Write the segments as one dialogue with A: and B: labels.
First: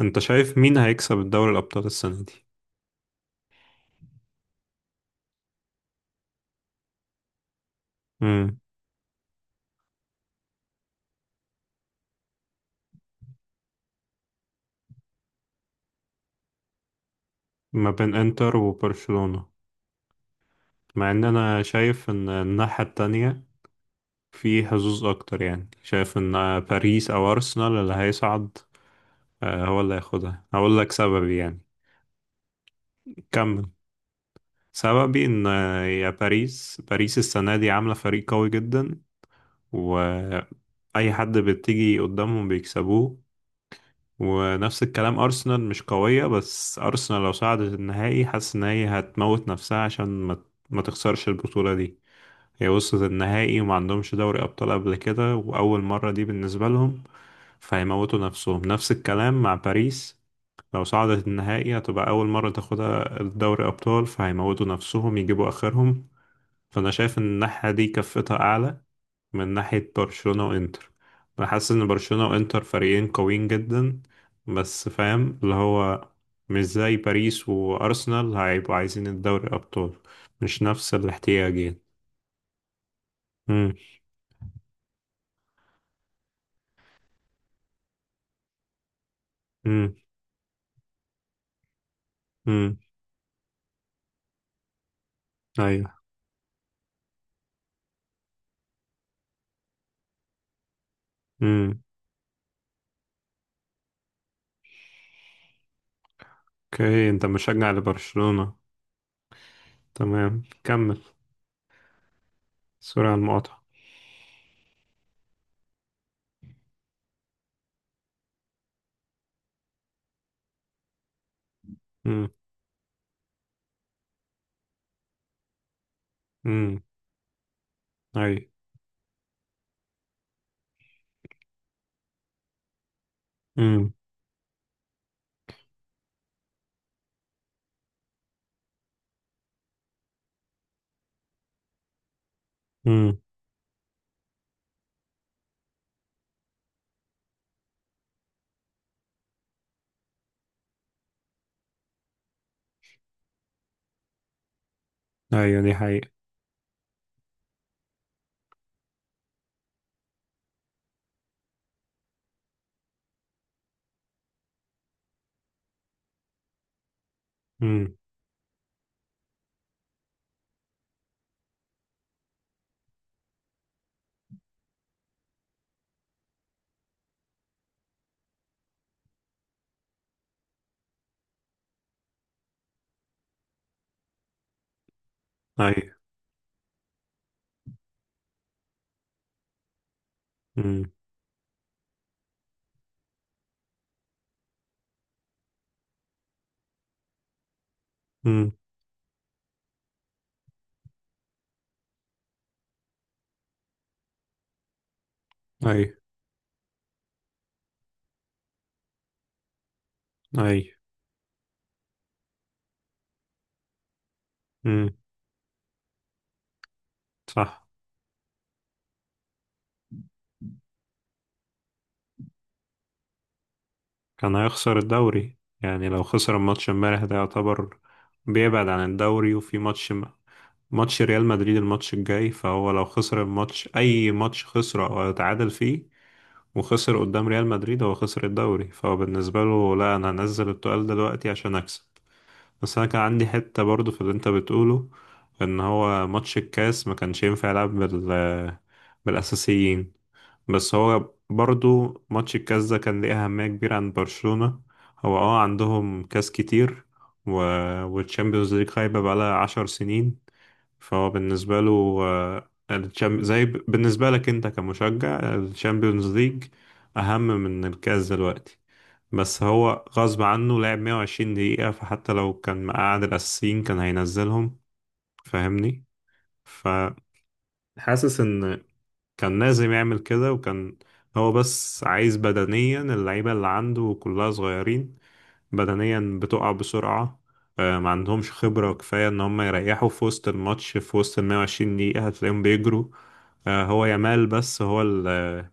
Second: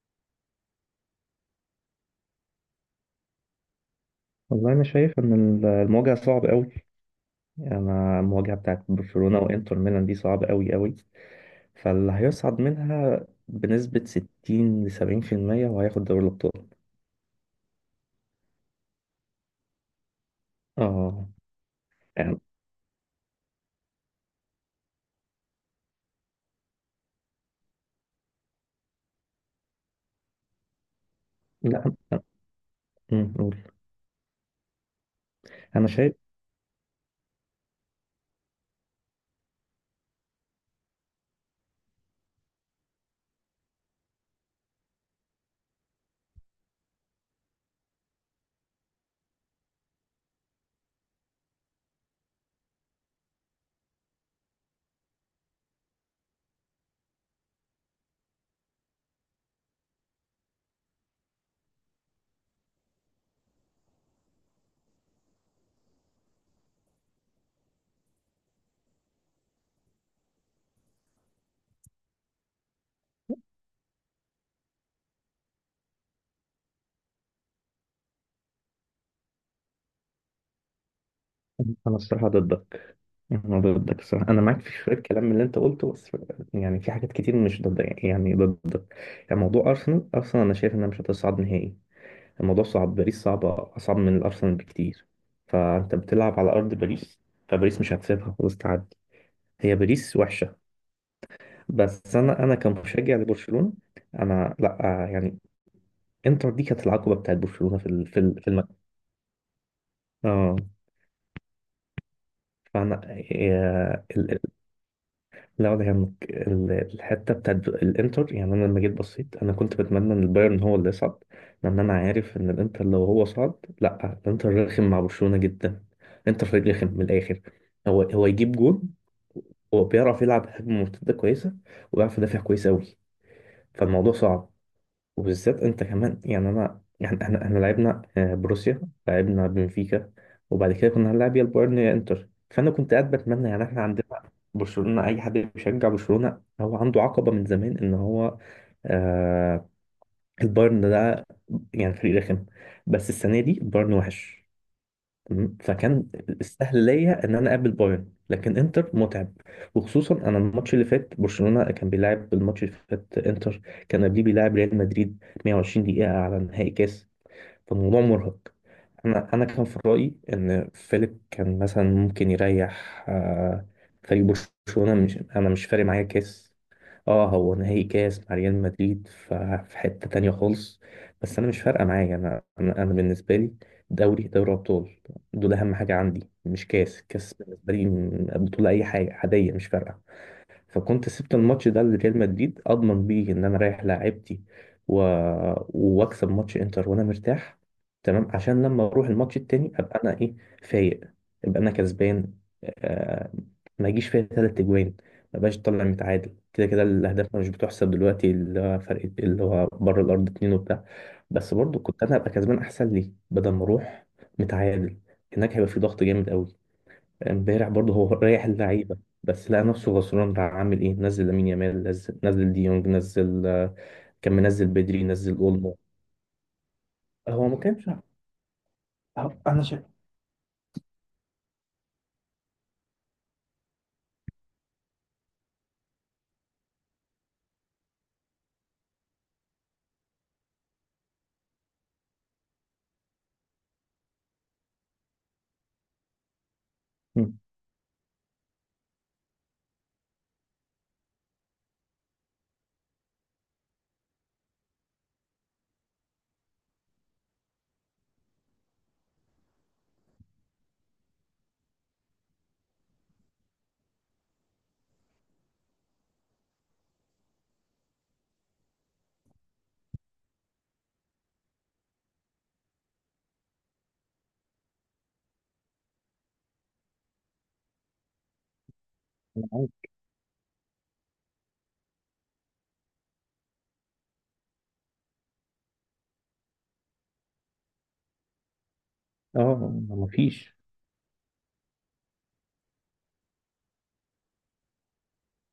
A: انت شايف مين هيكسب الدوري الابطال السنه دي؟
B: والله أنا شايف إن المواجهة صعب أوي. أنا المواجهة
A: مم.
B: بتاعت برشلونة وإنتر ميلان دي صعبة أوي أوي، فاللي هيصعد منها بنسبة 60-70% وهياخد دوري الأبطال.
A: ما بين انتر وبرشلونه. مع ان
B: آه،
A: انا شايف ان
B: يعني
A: الناحيه التانية في حظوظ اكتر، يعني شايف ان باريس او ارسنال اللي هيصعد. آه، هو اللي هياخدها، هقول لك سببي يعني.
B: لا. قول.
A: كمل. سببي ان
B: أنا
A: يا
B: شايف.
A: باريس باريس السنه دي عامله فريق قوي جدا، و اي حد بتيجي قدامهم بيكسبوه. ونفس الكلام أرسنال مش قوية، بس أرسنال لو صعدت النهائي حاسس إن هي هتموت نفسها عشان ما تخسرش البطولة دي. هي وصلت النهائي وما عندهمش دوري أبطال قبل كده، وأول مرة دي بالنسبة لهم، فهيموتوا نفسهم. نفس الكلام مع باريس، لو صعدت النهائي هتبقى أول مرة تاخدها الدوري أبطال، فهيموتوا نفسهم يجيبوا آخرهم. فأنا شايف إن الناحية دي كفتها أعلى من ناحية برشلونة وإنتر. أنا حاسس إن برشلونة وإنتر فريقين قويين جدا، بس فاهم اللي هو مش زي باريس وأرسنال، هيبقوا عايزين الدوري أبطال، مش نفس الاحتياج يعني.
B: أنا الصراحة ضدك، أنا
A: مم.
B: ضدك الصراحة، أنا معاك في شوية كلام من اللي أنت قلته بس. يعني في حاجات كتير مش ضد يعني ضدك. يعني موضوع
A: مم.
B: أرسنال أنا شايف إنها مش هتصعد نهائي. الموضوع
A: مم.
B: صعب، باريس صعبة أصعب من الأرسنال بكتير.
A: أيوة.
B: فأنت بتلعب على أرض باريس، فباريس مش هتسيبها خلاص تعدي. هي باريس وحشة.
A: مم.
B: بس أنا كمشجع لبرشلونة، أنا لأ يعني إنتر دي كانت
A: أوكي،
B: العقبة
A: أنت
B: بتاعت
A: مشجع
B: برشلونة في ال- في ال- في
A: لبرشلونة،
B: الم...
A: تمام،
B: آه،
A: كمل.
B: فأنا
A: سوري على المقاطعة.
B: لا ولا يهمك الحته بتاعت الانتر. يعني انا لما جيت بصيت انا كنت بتمنى ان البايرن هو اللي يصعد، لان انا
A: مم.
B: عارف ان الانتر لو هو صعد، لا الانتر رخم مع برشلونه جدا. الانتر فريق
A: مم.
B: رخم من الاخر، هو
A: أيوة.
B: يجيب جون، هو بيعرف يلعب هجمه مرتده كويسه وبيعرف يدافع كويس قوي.
A: مم.
B: فالموضوع صعب، وبالذات انت كمان. يعني انا يعني احنا لعبنا بروسيا، لعبنا بنفيكا، وبعد كده كنا هنلعب يا البايرن يا انتر، فانا كنت قاعد
A: مم.
B: بتمنى. يعني احنا عندنا برشلونة، اي حد بيشجع برشلونة هو عنده عقبة من زمان ان هو، آه، البايرن ده يعني فريق رخم، بس السنة دي البايرن وحش. تمام؟
A: أيوة دي
B: فكان
A: حقيقة.
B: السهل ليا ان انا اقابل بايرن، لكن انتر متعب، وخصوصا انا الماتش اللي فات برشلونة كان بيلعب، الماتش اللي فات انتر كان قبليه بيلعب ريال مدريد 120 دقيقة على نهائي كاس.
A: مم.
B: فالموضوع مرهق. انا كان في رايي ان فيليب كان مثلا ممكن يريح فريق برشلونه. مش انا مش فارق معايا كاس، اه هو نهائي كاس مع ريال مدريد في حته تانية خالص. بس انا مش فارقه معايا، انا بالنسبه لي دوري ابطال، دول اهم
A: أيوة.
B: حاجه عندي. مش كاس، كاس بالنسبه لي بطوله اي حاجه عاديه مش فارقه.
A: مم.
B: فكنت سبت الماتش ده لريال مدريد اضمن بيه ان انا رايح لاعبتي و... واكسب ماتش انتر وانا مرتاح، تمام؟
A: مم.
B: عشان لما اروح الماتش التاني ابقى انا ايه، فايق، ابقى انا كسبان. آه... ما يجيش فيا 3 اجوان، ما بقاش طالع
A: أيوة.
B: متعادل، كده كده الاهداف مش بتحسب دلوقتي، اللي هو فرق اللي هو بره الارض اتنين
A: أيوة.
B: وبتاع. بس برضو كنت انا ابقى كسبان احسن لي بدل ما اروح
A: مم.
B: متعادل، هناك هيبقى في ضغط جامد قوي.
A: صح.
B: امبارح برضه هو ريح اللعيبه، بس لقى نفسه غصران بقى. عامل ايه؟ نزل لامين يامال، نزل ديونج، نزل كان
A: كان
B: منزل
A: هيخسر
B: بدري، نزل
A: الدوري
B: اولمو.
A: يعني، لو خسر الماتش امبارح ده
B: هو ما
A: يعتبر
B: كانش.
A: بيبعد عن الدوري، وفي
B: انا
A: ماتش
B: شايف.
A: ماتش ريال مدريد الماتش الجاي، فهو لو خسر الماتش أي ماتش خسره أو اتعادل فيه وخسر قدام ريال مدريد هو خسر الدوري، فهو بالنسبة له لا، أنا هنزل التقال دلوقتي عشان أكسب. بس انا كان عندي حتة برضو في اللي انت بتقوله، ان هو ماتش الكاس ما كانش
B: مم.
A: ينفع يلعب بالاساسيين. بس هو برضو ماتش الكاس ده كان ليه اهمية كبيرة عند برشلونة، هو عندهم كاس كتير و... والتشامبيونز ليج خايبة بقالها 10 سنين. فهو بالنسبة له، زي بالنسبة لك انت كمشجع، الشامبيونز ليج اهم من الكاس دلوقتي. بس هو غصب عنه لعب 120 دقيقة، فحتى لو كان مقعد الأساسيين كان هينزلهم، فاهمني؟ فحاسس إن كان
B: أنا عارف.
A: لازم يعمل كده، وكان هو بس عايز بدنيا اللعيبة اللي عنده كلها صغيرين، بدنيا بتقع بسرعة. ما عندهمش خبرة كفاية إن هم
B: اه
A: يريحوا في
B: ما
A: وسط
B: فيش.
A: الماتش، في وسط ال 120 دقيقة هتلاقيهم بيجروا. هو يامال بس هو اللي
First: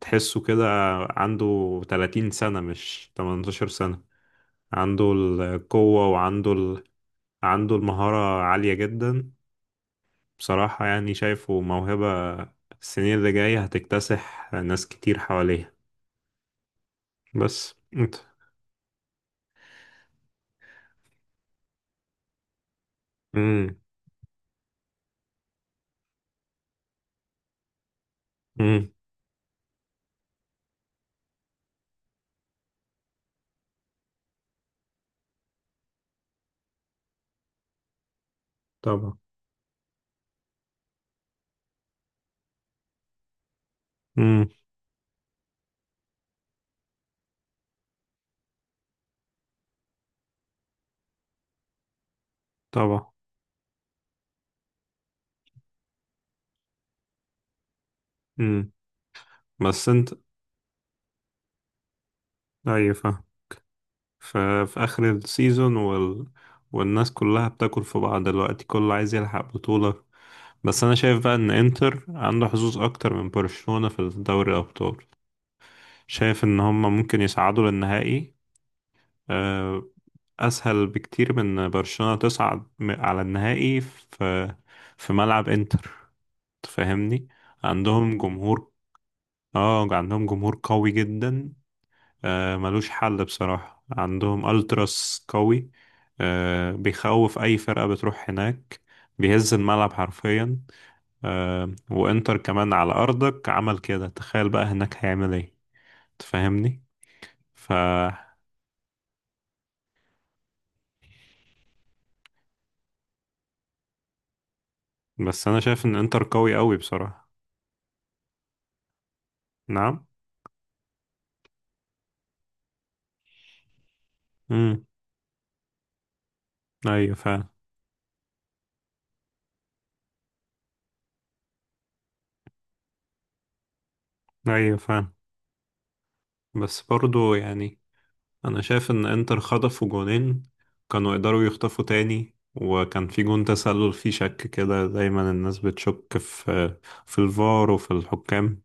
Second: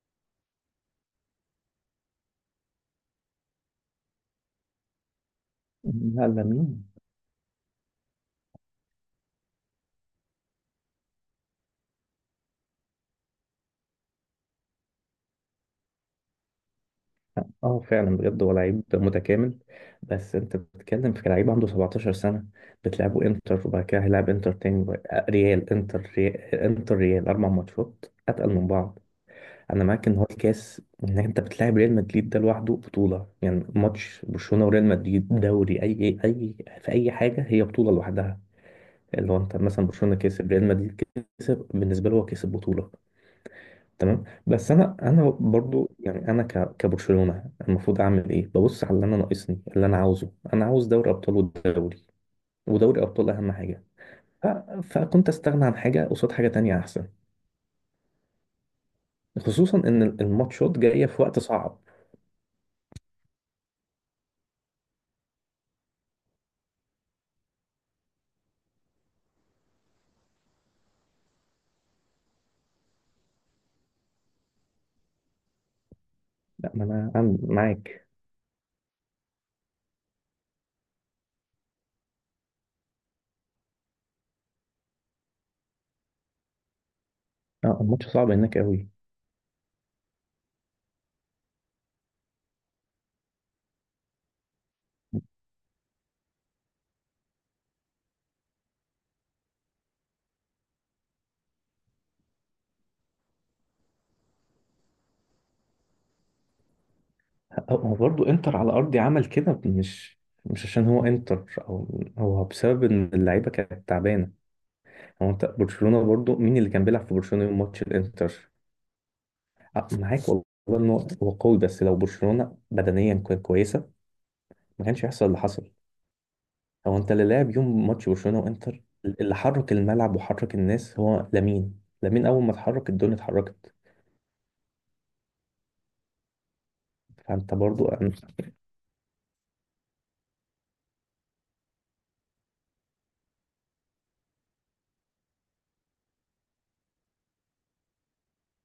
A: تحسه كده، عنده 30 سنة مش 18، عنده القوة
B: لا
A: وعنده
B: لامين،
A: عنده المهارة عالية جدا. بصراحة يعني شايفه موهبة، السنين اللي جاية هتكتسح ناس كتير حواليها. بس
B: اه
A: انت.
B: فعلا بجد هو لعيب متكامل. بس انت بتتكلم في لعيب عنده 17 سنه، بتلعبه انتر
A: امم.
B: وبعد كده هيلعب انتر تاني ريال، انتر ريال، انتر ريال، 4 ماتشات اتقل من
A: امم.
B: بعض. انا معاك ان هو الكاس ان انت بتلاعب ريال مدريد ده لوحده بطوله. يعني ماتش برشلونه وريال مدريد دوري اي في اي حاجه هي بطوله لوحدها.
A: طبعا.
B: اللي هو انت مثلا برشلونه كسب ريال مدريد، كسب، بالنسبه له هو كسب بطوله، تمام؟
A: امم.
B: بس انا برضو يعني انا كبرشلونه المفروض اعمل ايه؟ ببص على اللي انا ناقصني، اللي انا عاوزه، انا عاوز دوري ابطال والدوري، ودوري
A: طبعا.
B: ابطال اهم حاجه. ف- فكنت استغنى عن حاجه قصاد حاجه تانية احسن،
A: امم.
B: خصوصا
A: بس
B: ان
A: انت.
B: الماتشات جايه في وقت صعب.
A: ايوه، فاهم. ف... في آخر السيزون والناس كلها بتاكل في بعض دلوقتي، كله عايز يلحق بطولة. بس انا شايف بقى ان انتر عنده حظوظ اكتر من برشلونة في دوري الابطال، شايف ان
B: لا
A: هم
B: ما انا
A: ممكن يصعدوا
B: معاك.
A: للنهائي. آه، أسهل بكتير من برشلونة تصعد على النهائي في ملعب إنتر، تفهمني؟
B: اه الماتش
A: عندهم
B: صعب هناك
A: جمهور.
B: قوي.
A: اه، عندهم جمهور قوي جدا. آه ملوش حل بصراحة، عندهم ألتراس قوي، آه بيخوف أي فرقة بتروح هناك، بيهز الملعب حرفيا. آه وإنتر كمان على أرضك عمل كده، تخيل بقى هناك هيعمل إيه، تفهمني؟ ف
B: هو برضه انتر على ارضي عمل كده، مش عشان هو انتر، او هو بسبب ان اللعيبه كانت تعبانه. هو انت
A: بس أنا شايف إن
B: برشلونه
A: إنتر
B: برضه،
A: قوي
B: مين اللي
A: قوي
B: كان بيلعب في
A: بصراحة.
B: برشلونه يوم ماتش الانتر؟
A: نعم.
B: معاك والله ان هو قوي، بس لو برشلونه بدنيا كويسه ما كانش هيحصل اللي حصل. هو انت
A: ايوه
B: اللي
A: فعلا.
B: لعب يوم ماتش برشلونه وانتر، اللي حرك الملعب وحرك الناس هو لامين. لامين اول ما اتحرك الدنيا اتحركت.
A: ايوه فعلا. بس برضو
B: فانت
A: يعني،
B: برضه.
A: انا شايف ان انتر خطفوا جونين، كانوا يقدروا يخطفوا تاني، وكان في جون تسلل فيه شك، كده دايما الناس بتشك في الفار وفي الحكام.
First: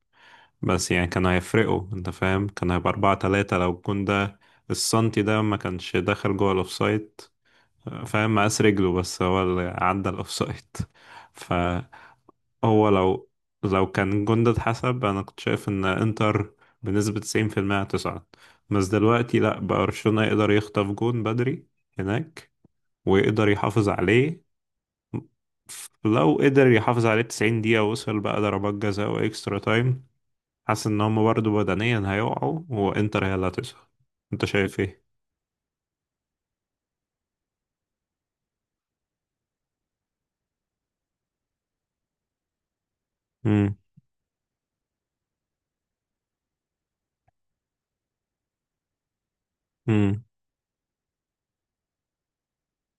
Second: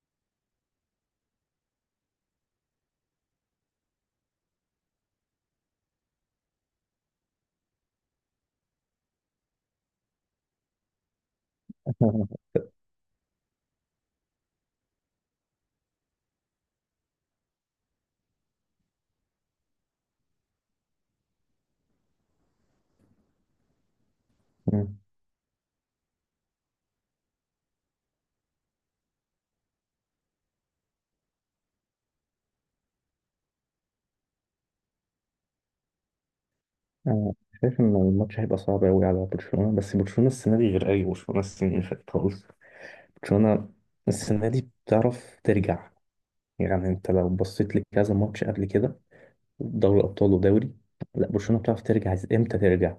A: بس يعني كانوا هيفرقوا، انت فاهم، كان هيبقى 4-3 لو الجون ده السنتي ده ما كانش دخل جوه الأوفسايد، فاهم، مقاس رجله بس هو اللي عدى الأوفسايد ف هو لو كان جندد حسب، انا كنت شايف ان انتر بنسبة 90% هتصعد. بس دلوقتي لا، بقى برشلونة يقدر يخطف جون بدري هناك ويقدر يحافظ عليه، لو قدر يحافظ عليه 90 دقيقة وصل بقى ضربات جزاء واكسترا تايم، حاسس ان هم برضه بدنيا هيقعوا وانتر هي اللي هتصعد. انت شايف ايه؟
B: أنا شايف إن الماتش هيبقى صعب أوي على برشلونة، بس برشلونة السنة دي غير أي برشلونة السنة اللي فاتت خالص. برشلونة
A: امم.
B: السنة دي بتعرف ترجع. يعني أنت لو بصيت لكذا ماتش قبل كده، دوري
A: امم.
B: أبطال ودوري، لا برشلونة بتعرف ترجع عايز إمتى ترجع.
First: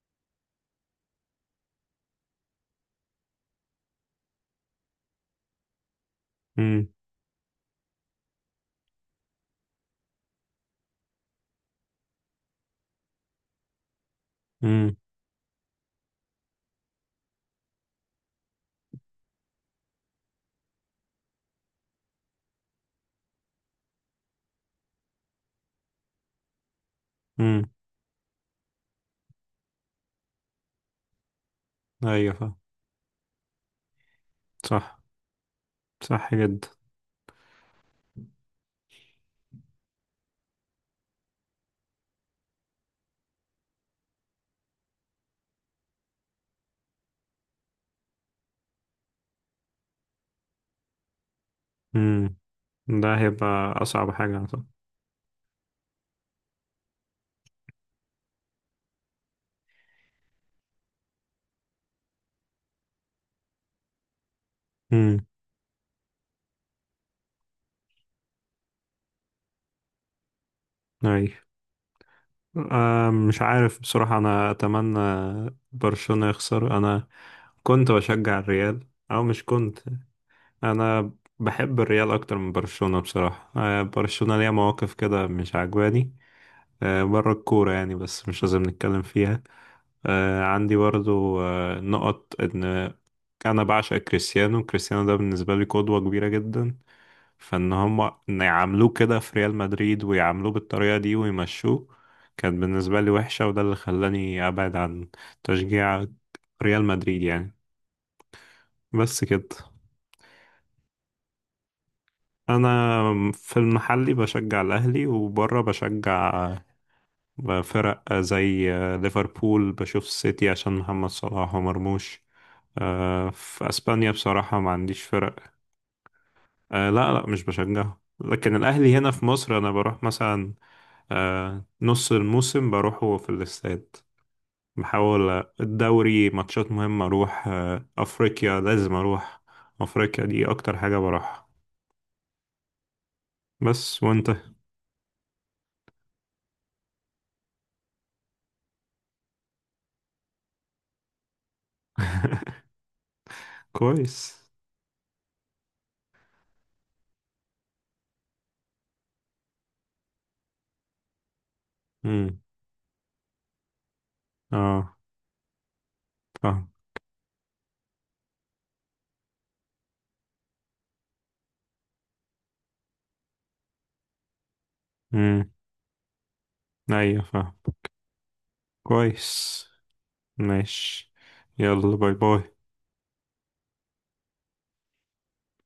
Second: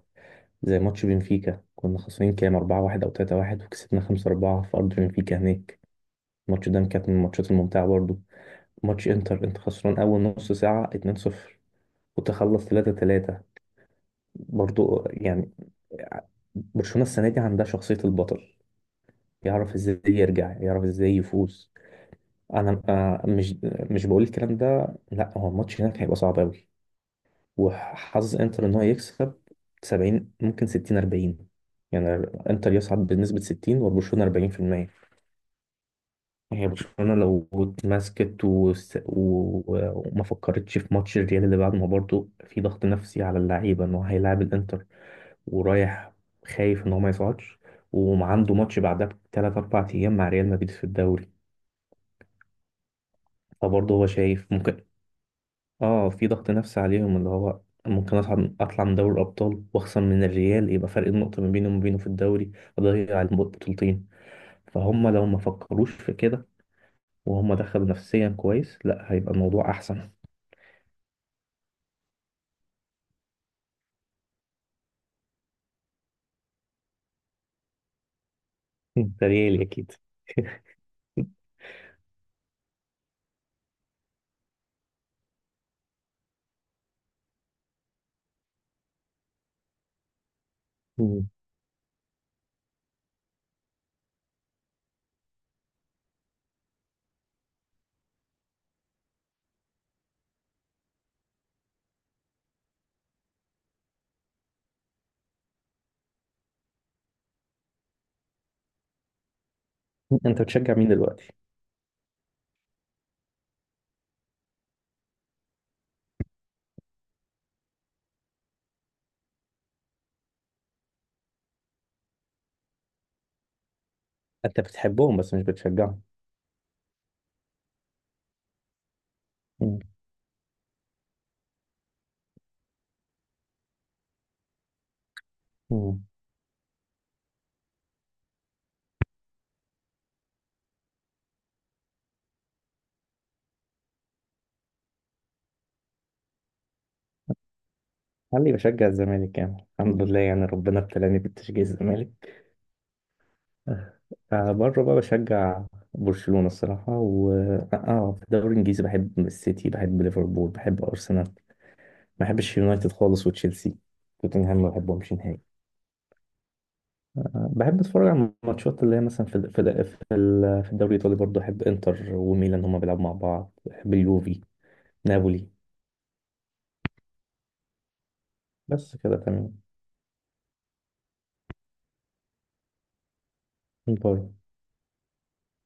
B: زي ماتش بنفيكا، كنا خسرانين كام 4-1 أو 3-1، وكسبنا 5-4 في أرض بنفيكا هناك. الماتش ده
A: امم.
B: كانت من الماتشات الممتعة برضه. ماتش إنتر، أنت خسران أول نص ساعة 2-0 وتخلص 3-3،
A: امم.
B: برضو يعني. برشلونة السنة دي عندها شخصية البطل، يعرف ازاي يرجع، يعرف ازاي يفوز. انا مش بقول الكلام ده، لا هو الماتش هناك هيبقى صعب قوي،
A: امم.
B: وحظ انتر ان هو يكسب 70، ممكن 60 40 يعني،
A: ايوه،
B: انتر يصعد بنسبة 60 وبرشلونة 40%.
A: صح، صح جدا.
B: هي برشلونة لو اتمسكت وما فكرتش في ماتش الريال اللي بعد، ما برضه في ضغط نفسي على اللعيبة ان هو هيلاعب الانتر ورايح خايف ان هو ما يصعدش، وعنده ماتش بعدها بـ3 او 4 ايام مع ريال مدريد في الدوري.
A: امم. ده هيبقى
B: فبرضه هو
A: اصعب حاجة
B: شايف
A: طبعا.
B: ممكن، اه في ضغط نفسي عليهم اللي هو، ممكن اصعد اطلع من دوري الابطال واخسر من الريال، يبقى فرق النقطه ما بيني وما بينه في الدوري، اضيع البطولتين. فهم لو ما فكروش في كده وهم دخلوا نفسيا كويس، لا هيبقى الموضوع احسن.
A: أي. آه، مش عارف بصراحة، أنا أتمنى برشلونة يخسر، أنا كنت بشجع الريال أو
B: ده
A: مش
B: ريالي
A: كنت،
B: اكيد.
A: أنا بحب الريال أكتر من برشلونة بصراحة. آه برشلونة ليها مواقف كده مش عجباني، آه بره الكورة يعني، بس مش لازم نتكلم فيها. آه عندي
B: مم.
A: برضو نقط إن أنا بعشق كريستيانو، كريستيانو ده بالنسبة لي قدوة كبيرة جدا. فان هم، إن يعاملوه كده في ريال مدريد ويعاملوه بالطريقة دي ويمشوه، كانت بالنسبة لي وحشة، وده اللي خلاني ابعد عن تشجيع ريال مدريد يعني. بس كده.
B: انت بتشجع مين دلوقتي؟
A: انا في المحلي بشجع الاهلي، وبره بشجع فرق زي ليفربول، بشوف السيتي عشان محمد صلاح ومرموش. في اسبانيا بصراحة
B: انت
A: ما عنديش
B: بتحبهم
A: فرق.
B: بس مش بتشجعهم؟
A: لا، لا مش بشجعه، لكن الاهلي هنا في مصر انا
B: مم.
A: بروح مثلا آه نص الموسم بروحه في الاستاد. بحاول
B: مم.
A: الدوري ماتشات مهمة أروح، أفريقيا لازم أروح، أفريقيا دي أكتر حاجة بروحها. بس وأنت
B: خلي بشجع الزمالك يعني، الحمد لله يعني، ربنا ابتلاني بتشجيع الزمالك.
A: كويس.
B: فبره بقى بشجع برشلونة الصراحة، و اه، آه، في الدوري الانجليزي بحب السيتي، بحب ليفربول، بحب ارسنال. ما
A: مم.
B: بحبش يونايتد خالص، وتشيلسي توتنهام ما
A: اه،
B: بحبهمش نهائي.
A: فاهم.
B: بحب اتفرج على الماتشات اللي هي مثلا في الدوري الايطالي برضه، احب انتر وميلان هما بيلعبوا مع بعض، بحب اليوفي، نابولي.
A: مم. أيوة فاهم،
B: بس كده تمام.
A: كويس، ماشي، يلا باي باي.
B: بره.